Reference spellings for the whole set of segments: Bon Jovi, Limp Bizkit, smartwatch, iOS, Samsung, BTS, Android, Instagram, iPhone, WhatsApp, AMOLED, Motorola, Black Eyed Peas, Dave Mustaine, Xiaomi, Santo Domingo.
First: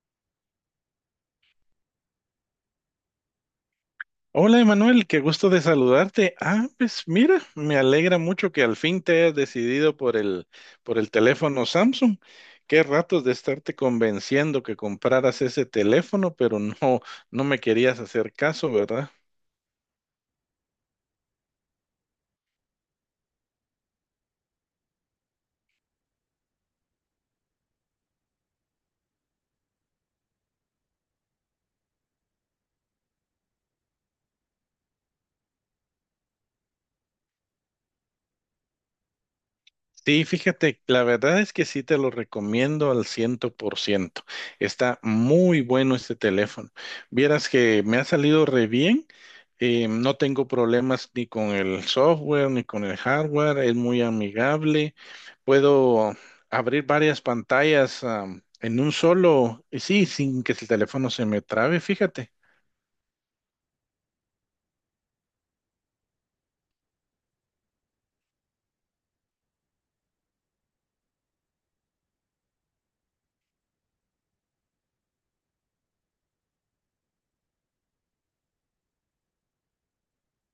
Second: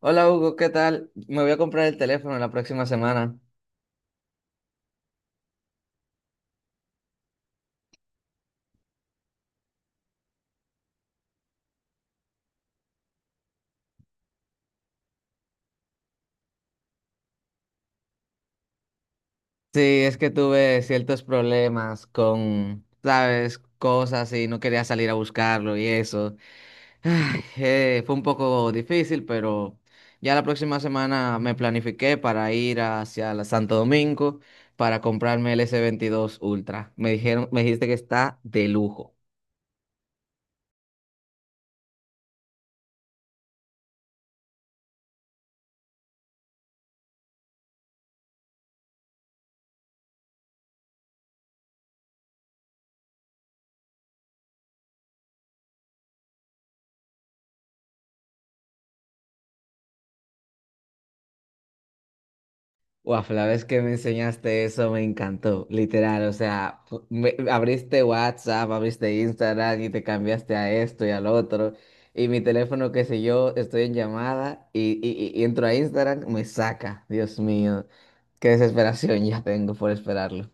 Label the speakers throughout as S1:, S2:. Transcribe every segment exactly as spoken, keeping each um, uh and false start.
S1: Hola Hugo, ¿qué tal? Me voy a comprar el teléfono la próxima semana.
S2: Hola Emanuel, qué gusto de saludarte. Ah, pues mira, me alegra mucho que al fin te hayas decidido por el, por el teléfono Samsung. Qué ratos de estarte convenciendo que compraras ese teléfono, pero no, no me querías hacer caso, ¿verdad?
S1: Sí, es que tuve ciertos problemas con, sabes, cosas y no quería salir a buscarlo y eso. Ay, eh, fue un poco difícil, pero ya la próxima semana me planifiqué para ir hacia la Santo Domingo para comprarme el s veintidós Ultra. Me dijeron, me dijiste que está de lujo.
S2: Sí, fíjate, la verdad es que sí te lo recomiendo al ciento por ciento. Está muy bueno este teléfono. Vieras que me ha salido re bien. Eh, no tengo problemas ni con el software ni con el hardware. Es muy amigable. Puedo abrir varias pantallas, am, en un solo, y sí, sin que el teléfono se me trabe, fíjate.
S1: Guau, la vez que me enseñaste eso me encantó, literal, o sea, fu- me- abriste WhatsApp, abriste Instagram y te cambiaste a esto y al otro, y mi teléfono, qué sé yo, estoy en llamada y, y, y y entro a Instagram, me saca, Dios mío, qué desesperación ya tengo por esperarlo,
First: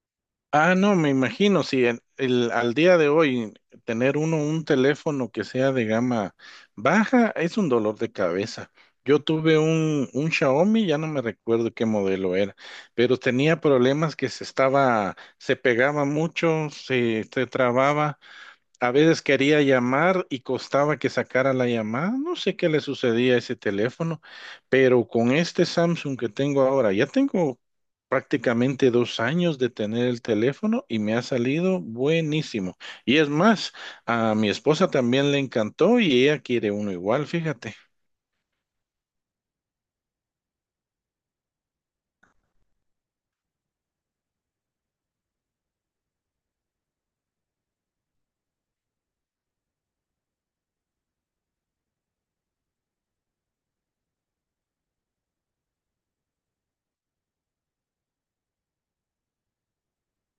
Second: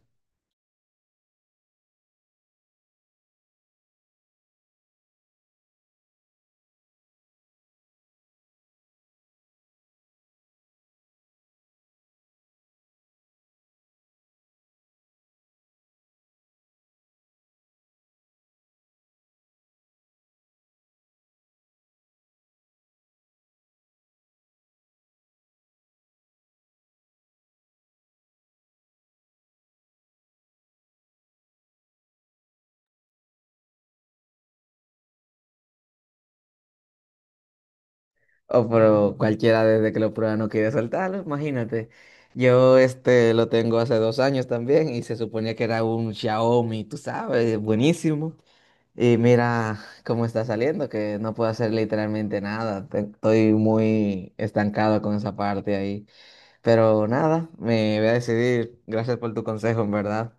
S2: Ah, no, me imagino, si en- el, al día de hoy tener uno un teléfono que sea de gama baja es un dolor de cabeza. Yo tuve un, un Xiaomi, ya no me recuerdo qué modelo era, pero tenía problemas que se estaba, se pegaba mucho, se, se trababa. A veces quería llamar y costaba que sacara la llamada. No sé qué le sucedía a ese teléfono, pero con este Samsung que tengo ahora, ya tengo prácticamente dos años de tener el teléfono y me ha salido buenísimo. Y es más, a mi esposa también le encantó y ella quiere uno igual, fíjate.
S1: o por cualquiera desde que lo prueba no quiere soltarlo, imagínate, yo este lo tengo hace dos años también y se suponía que era un Xiaomi, tú sabes, buenísimo. Y mira cómo está saliendo, que no puedo hacer literalmente nada. te- Estoy muy estancado con esa parte ahí. Pero nada, me voy a decidir. Gracias por tu consejo, en verdad.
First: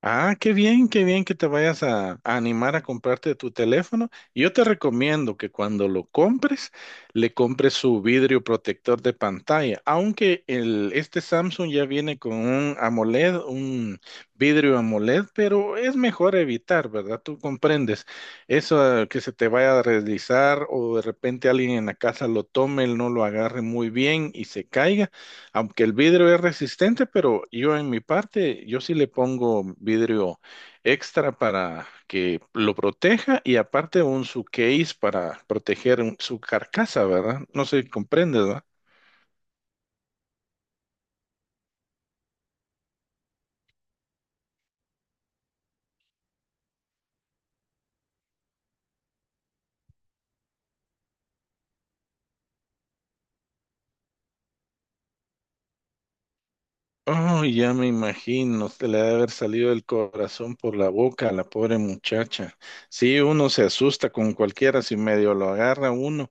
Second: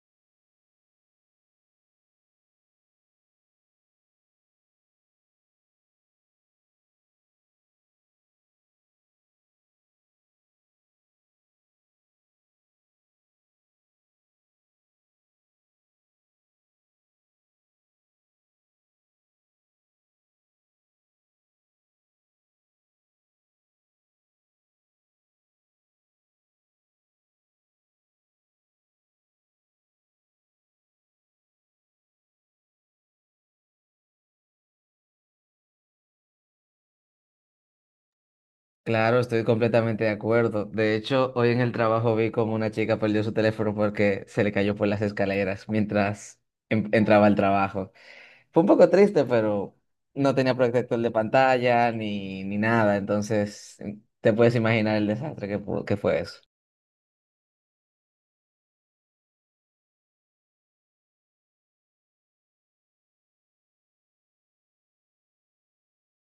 S2: Ah, qué bien, qué bien que te vayas a, a animar a comprarte tu teléfono. Y yo te recomiendo que cuando lo compres, le compres su vidrio protector de pantalla. Aunque el, este Samsung ya viene con un AMOLED, un vidrio AMOLED, pero es mejor evitar, ¿verdad? Tú comprendes eso eh, que se te vaya a deslizar o de repente alguien en la casa lo tome, él no lo agarre muy bien y se caiga. Aunque el vidrio es resistente, pero yo en mi parte, yo sí le pongo vidrio extra para que lo proteja y aparte un su case para proteger un- su carcasa, ¿verdad? No sé, si comprendes, ¿verdad?
S1: Claro, estoy completamente de acuerdo. De hecho, hoy en el trabajo vi como una chica perdió su teléfono porque se le cayó por las escaleras mientras en- entraba al trabajo. Fue un poco triste, pero no tenía protector de pantalla ni, ni nada. Entonces, em, te puedes imaginar el desastre que, pu- que fue eso.
S2: Oh, ya me imagino, se le ha de haber salido el corazón por la boca a la pobre muchacha. Sí, uno se asusta con cualquiera si medio lo agarra uno.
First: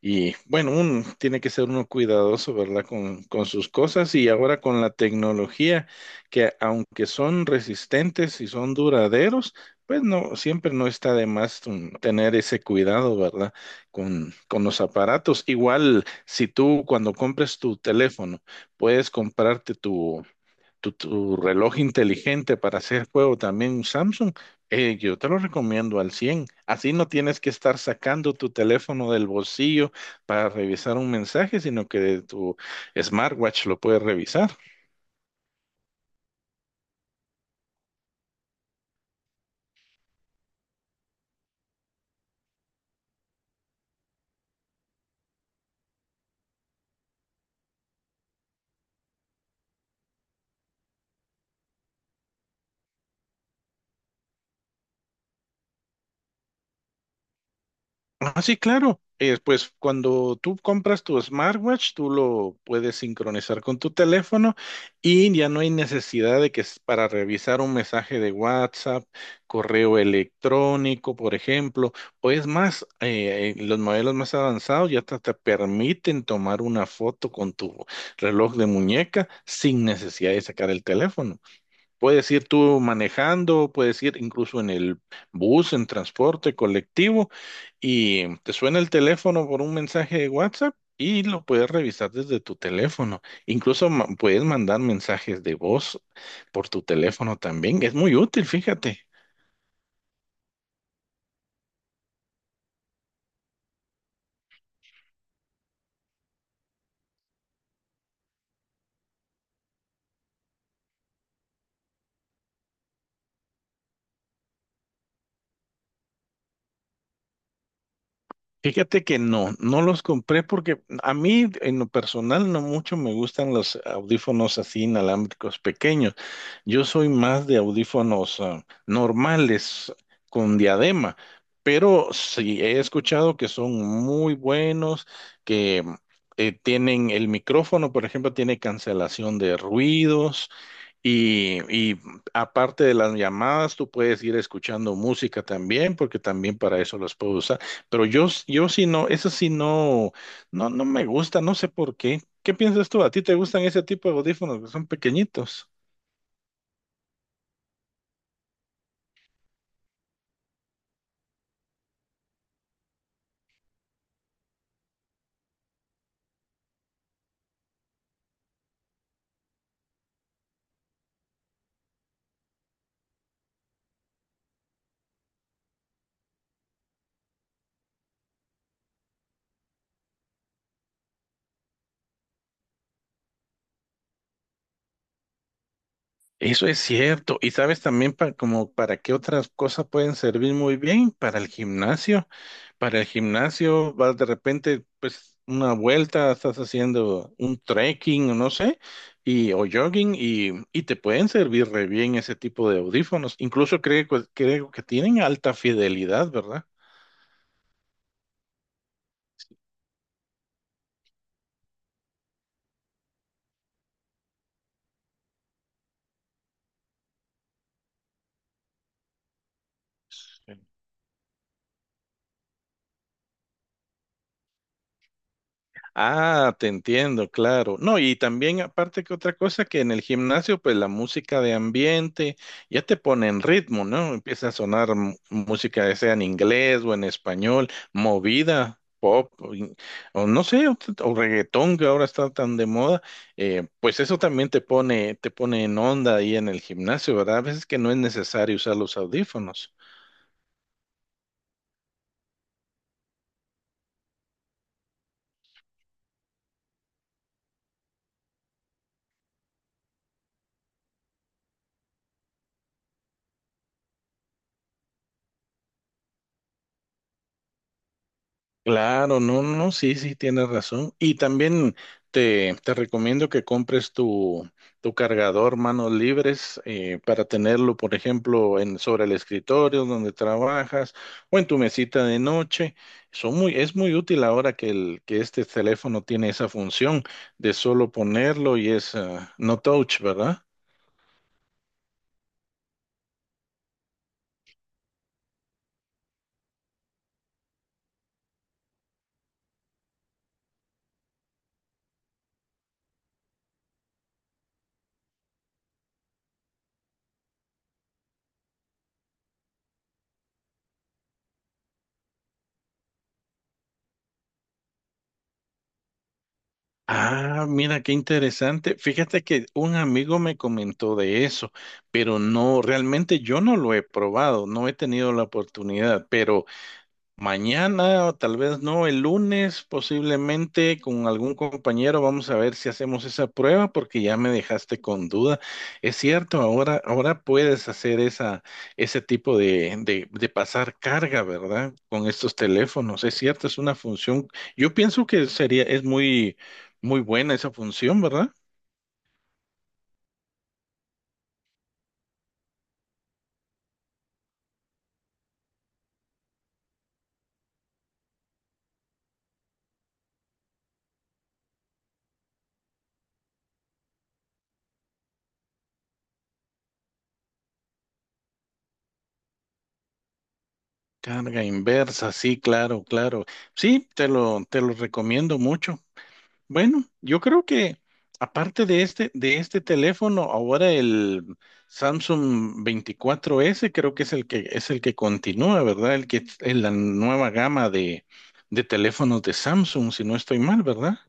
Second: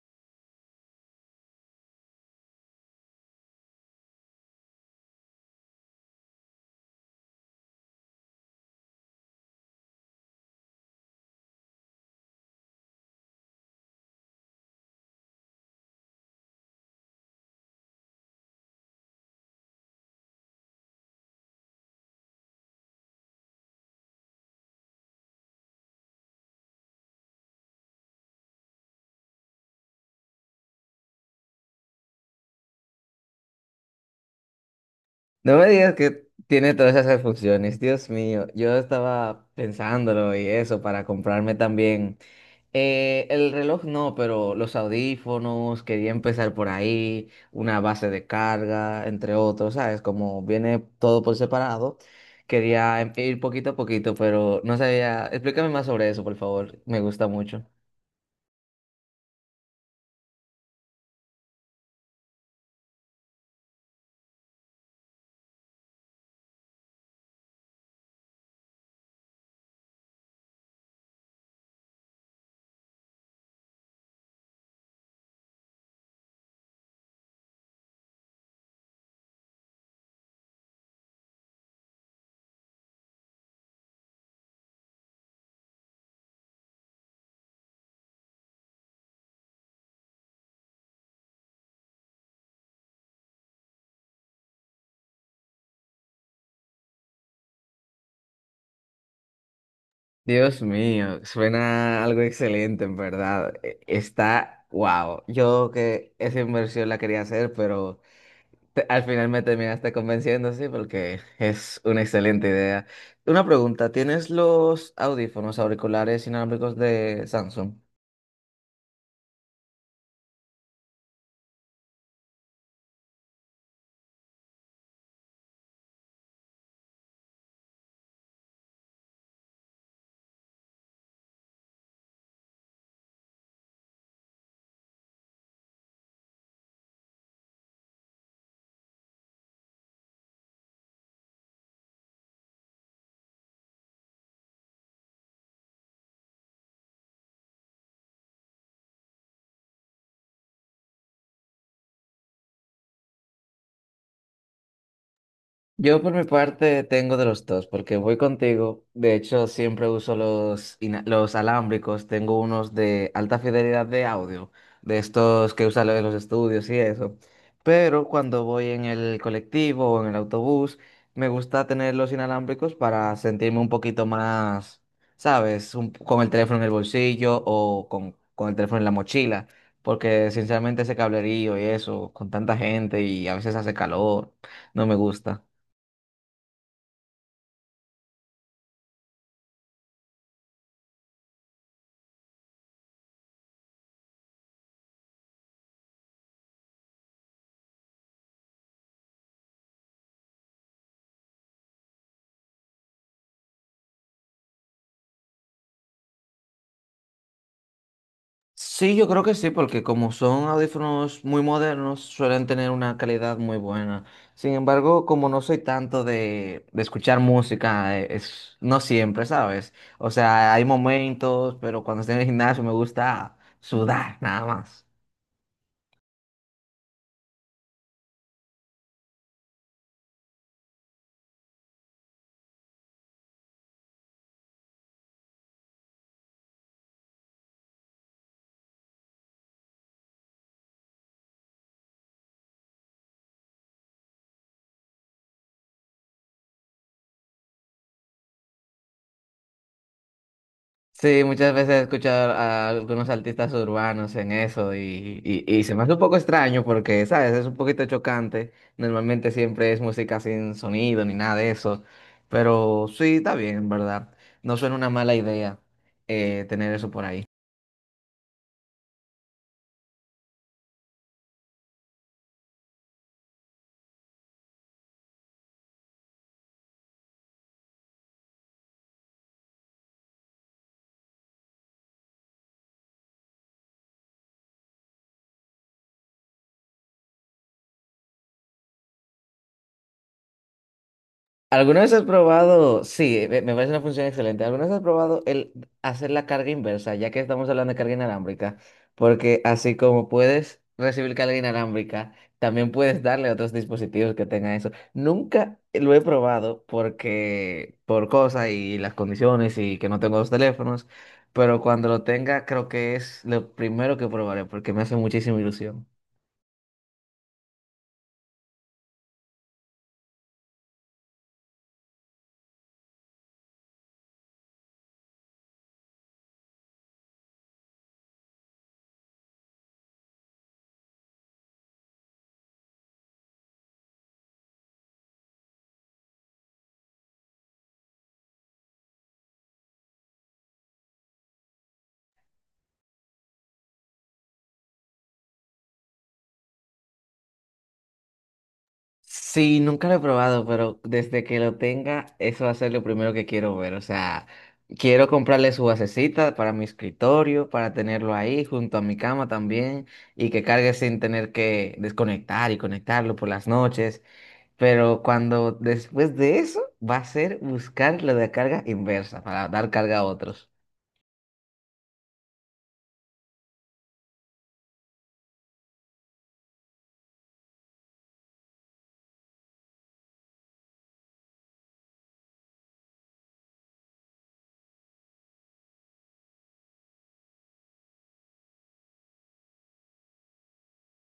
S2: Y bueno, uno tiene que ser uno cuidadoso, ¿verdad? Con, con sus cosas y ahora con la tecnología, que aunque son resistentes y son duraderos, pues no, siempre no está de más mm, tener ese cuidado, ¿verdad? Con, con los aparatos. Igual, si tú cuando compres tu teléfono, puedes comprarte tu, tu, tu reloj inteligente para hacer juego también, un Samsung, eh, yo te lo recomiendo al cien. Así no tienes que estar sacando tu teléfono del bolsillo para revisar un mensaje, sino que de tu smartwatch lo puedes revisar.
S1: No me digas que tiene todas esas funciones, Dios mío. Yo estaba pensándolo y eso para comprarme también. eh, el reloj no, pero los audífonos, quería empezar por ahí, una base de carga, entre otros, ¿sabes? Como viene todo por separado, quería em- ir poquito a poquito, pero no sabía. Explícame más sobre eso, por favor. Me gusta mucho.
S2: Ah, sí, claro. Eh, pues cuando tú compras tu smartwatch, tú lo puedes sincronizar con tu teléfono y ya no hay necesidad de que s- para revisar un mensaje de WhatsApp, correo electrónico, por ejemplo, o es más, eh, eh, los modelos más avanzados ya hasta te permiten tomar una foto con tu reloj de muñeca sin necesidad de sacar el teléfono. Puedes ir tú manejando, puedes ir incluso en el bus, en transporte colectivo, y te suena el teléfono por un mensaje de WhatsApp y lo puedes revisar desde tu teléfono. Incluso ma- puedes mandar mensajes de voz por tu teléfono también. Es muy útil, fíjate.
S1: Dios mío, suena algo excelente, en verdad. E- Está, wow. Yo que esa inversión la quería hacer, pero te- al final me terminaste convenciendo, sí, porque es una excelente idea. Una pregunta, ¿tienes los audífonos auriculares inalámbricos de Samsung?
S2: Fíjate que no, no los compré porque a mí en lo personal no mucho me gustan los audífonos así inalámbricos pequeños. Yo soy más de audífonos ah, normales con diadema, pero sí he escuchado que son muy buenos, que eh, tienen el micrófono, por ejemplo, tiene cancelación de ruidos y, y aparte de las llamadas, tú puedes ir escuchando música también, porque también para eso las puedo usar. Pero yo, s- yo sí no, eso sí no, no, no me gusta, no sé por qué. ¿Qué piensas tú? ¿A ti te gustan ese tipo de audífonos que son pequeñitos?
S1: Yo por mi parte tengo de los dos, porque voy contigo. De hecho, siempre uso los, ina- los alámbricos. Tengo unos de alta fidelidad de audio, de estos que usan en los estudios y eso. Pero cuando voy en el colectivo o en el autobús, me gusta tener los inalámbricos para sentirme un poquito más, ¿sabes? Un- con el teléfono en el bolsillo o con, con el teléfono en la mochila. Porque sinceramente ese cablerío y eso, con tanta gente y a veces hace calor, no me gusta.
S2: Eso es cierto. ¿Y sabes también pa- como para qué otras cosas pueden servir muy bien? Para el gimnasio. Para el gimnasio, vas de repente, pues una vuelta, estás haciendo un trekking, o no sé, y, o jogging, y, y te pueden servir re bien ese tipo de audífonos. Incluso creo, que- creo que tienen alta fidelidad, ¿verdad?
S1: Sí, yo creo que sí, porque como son audífonos muy modernos, suelen tener una calidad muy buena. Sin embargo, como no soy tanto de, de escuchar música, eh, es, no siempre, ¿sabes? O sea, hay momentos, pero cuando estoy en el gimnasio me gusta sudar, nada más.
S2: Ah, te entiendo, claro. No, y también aparte que otra cosa que en el gimnasio, pues la música de ambiente ya te pone en ritmo, ¿no? Empieza a sonar m- música, ya sea en inglés o en español, movida, pop, o, in- o no sé, o, o reggaetón que ahora está tan de moda, eh, pues eso también te pone, te pone en onda ahí en el gimnasio, ¿verdad? A veces que no es necesario usar los audífonos.
S1: Sí, muchas veces he escuchado a algunos artistas urbanos en eso y, y, y se me hace un poco extraño porque, ¿sabes? Es un poquito chocante. Normalmente siempre es música sin sonido ni nada de eso. Pero sí, está bien, en ¿verdad? No suena una mala idea eh, tener eso por ahí.
S2: Claro, no, no, no, sí, sí, tienes razón. Y también te, te recomiendo que compres tu, tu cargador manos libres eh, para tenerlo, por ejemplo, en, sobre el escritorio donde trabajas o en tu mesita de noche. Son muy, es muy útil ahora que, el, que este teléfono tiene esa función de solo ponerlo y es ah, no touch, ¿verdad?
S1: ¿Alguna vez has probado? Sí, me me parece una función excelente. ¿Alguna vez has probado el hacer la carga inversa, ya que estamos hablando de carga inalámbrica? Porque así como puedes recibir carga inalámbrica, también puedes darle a otros dispositivos que tengan eso. Nunca lo he probado porque por cosas y las condiciones y que no tengo dos teléfonos, pero cuando lo tenga creo que es lo primero que probaré porque me hace muchísima ilusión.
S2: Ah, mira, qué interesante. Fíjate que un amigo me comentó de eso, pero no, realmente yo no lo he probado, no he tenido la oportunidad, pero mañana, o tal vez no, el lunes, posiblemente con algún compañero, vamos a ver si hacemos esa prueba, porque ya me dejaste con duda. Es cierto, ahora, ahora puedes hacer esa, ese tipo de, de, de pasar carga, ¿verdad? Con estos teléfonos. Es cierto, es una función. Yo pienso que sería, es muy, muy buena esa función, ¿verdad?
S1: Sí, nunca lo he probado, pero desde que lo tenga, eso va a ser lo primero que quiero ver. O sea, quiero comprarle su basecita para mi escritorio, para tenerlo ahí junto a mi cama también y que cargue sin tener que desconectar y conectarlo por las noches. Pero cuando después de eso, va a ser buscar lo de carga inversa para dar carga a otros.
S2: Carga inversa, sí, claro, claro. Sí, te lo, te lo recomiendo mucho. Bueno, yo creo que aparte de este, de este teléfono, ahora el Samsung veinticuatro s creo que es el que es el que continúa, ¿verdad? El que es la nueva gama de, de teléfonos de Samsung, si no estoy mal, ¿verdad?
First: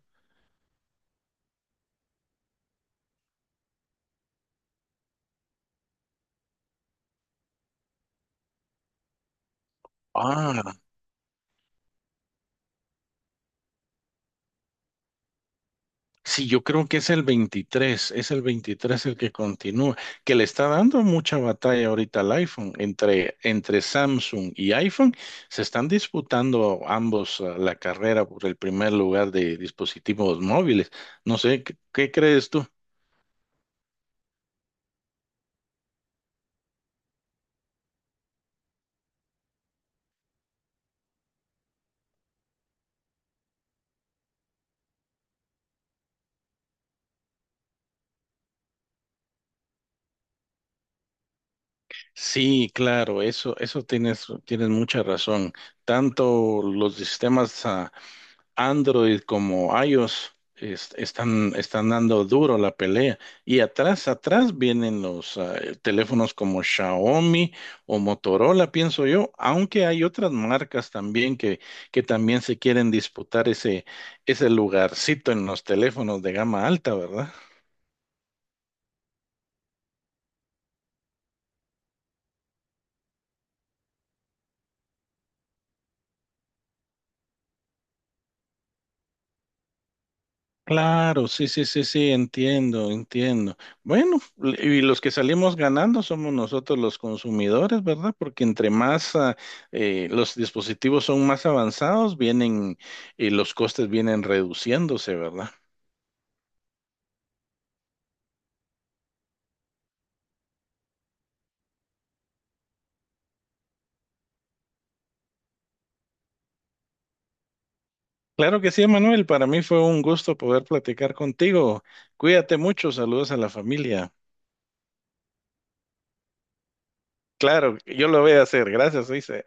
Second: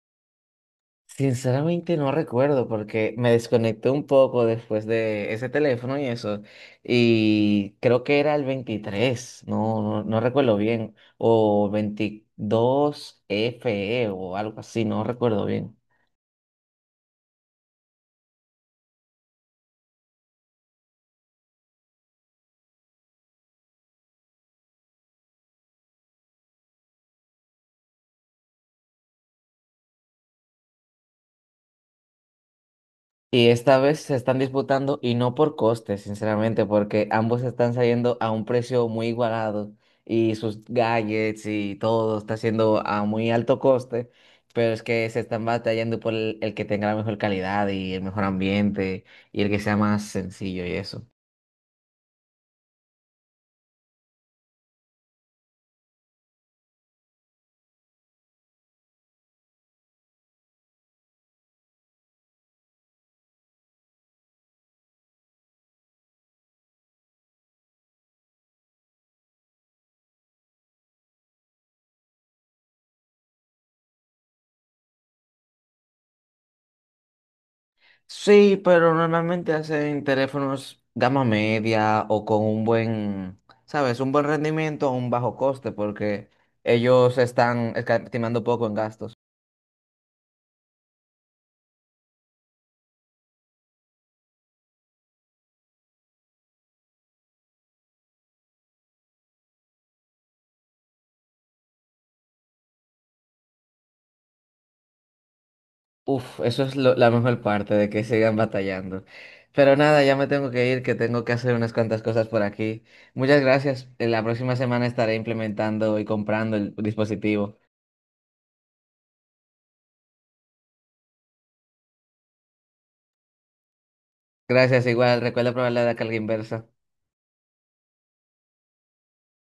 S1: Sinceramente no recuerdo porque me desconecté un poco después de ese teléfono y eso. Y creo que era el veintitrés no, no, no recuerdo
S2: Ah,
S1: bien. O veintidós F E o algo así, no recuerdo bien.
S2: sí, yo creo que es el veintitrés, es el veintitrés el que continúa, que le está dando mucha batalla ahorita al iPhone. Entre, entre Samsung y iPhone se están disputando ambos eh, la carrera por el primer lugar de dispositivos móviles. No sé, ¿qué, qué crees tú?
S1: Y esta vez se están disputando y no por costes, sinceramente, porque ambos están saliendo a un precio muy igualado y sus gadgets y todo está siendo a muy alto coste, pero es que se están batallando por el, el que tenga la mejor calidad y el mejor ambiente y el que sea más sencillo y eso.
S2: Sí, claro, eso, eso tienes, tienes mucha razón. Tanto los sistemas Android como iOS es- están, están dando duro la pelea. Y atrás, atrás vienen los ah, teléfonos como Xiaomi o Motorola, pienso yo, aunque hay otras marcas también que, que también se quieren disputar ese, ese lugarcito en los teléfonos de gama alta, ¿verdad?
S1: Sí, pero normalmente hacen teléfonos gama media o con un buen, ¿sabes? Un buen rendimiento a un bajo coste porque ellos están escatimando poco en gastos.
S2: Claro, sí, sí, sí, sí, entiendo, entiendo. Bueno, l- y los que salimos ganando somos nosotros los consumidores, ¿verdad? Porque entre más ah, eh, los dispositivos son más avanzados, vienen y los costes vienen reduciéndose, ¿verdad?
S1: Uf, eso es lo- la mejor parte de que sigan batallando. Pero nada, ya me tengo que ir, que tengo que hacer unas cuantas cosas por aquí. Muchas gracias. En la próxima semana estaré implementando y comprando el dispositivo.
S2: Claro que sí, Manuel, para mí fue un gusto poder platicar contigo. Cuídate mucho, saludos a la familia.
S1: Gracias, igual. Recuerda probar la carga inversa.
S2: Claro, yo lo voy a hacer. Gracias, dice.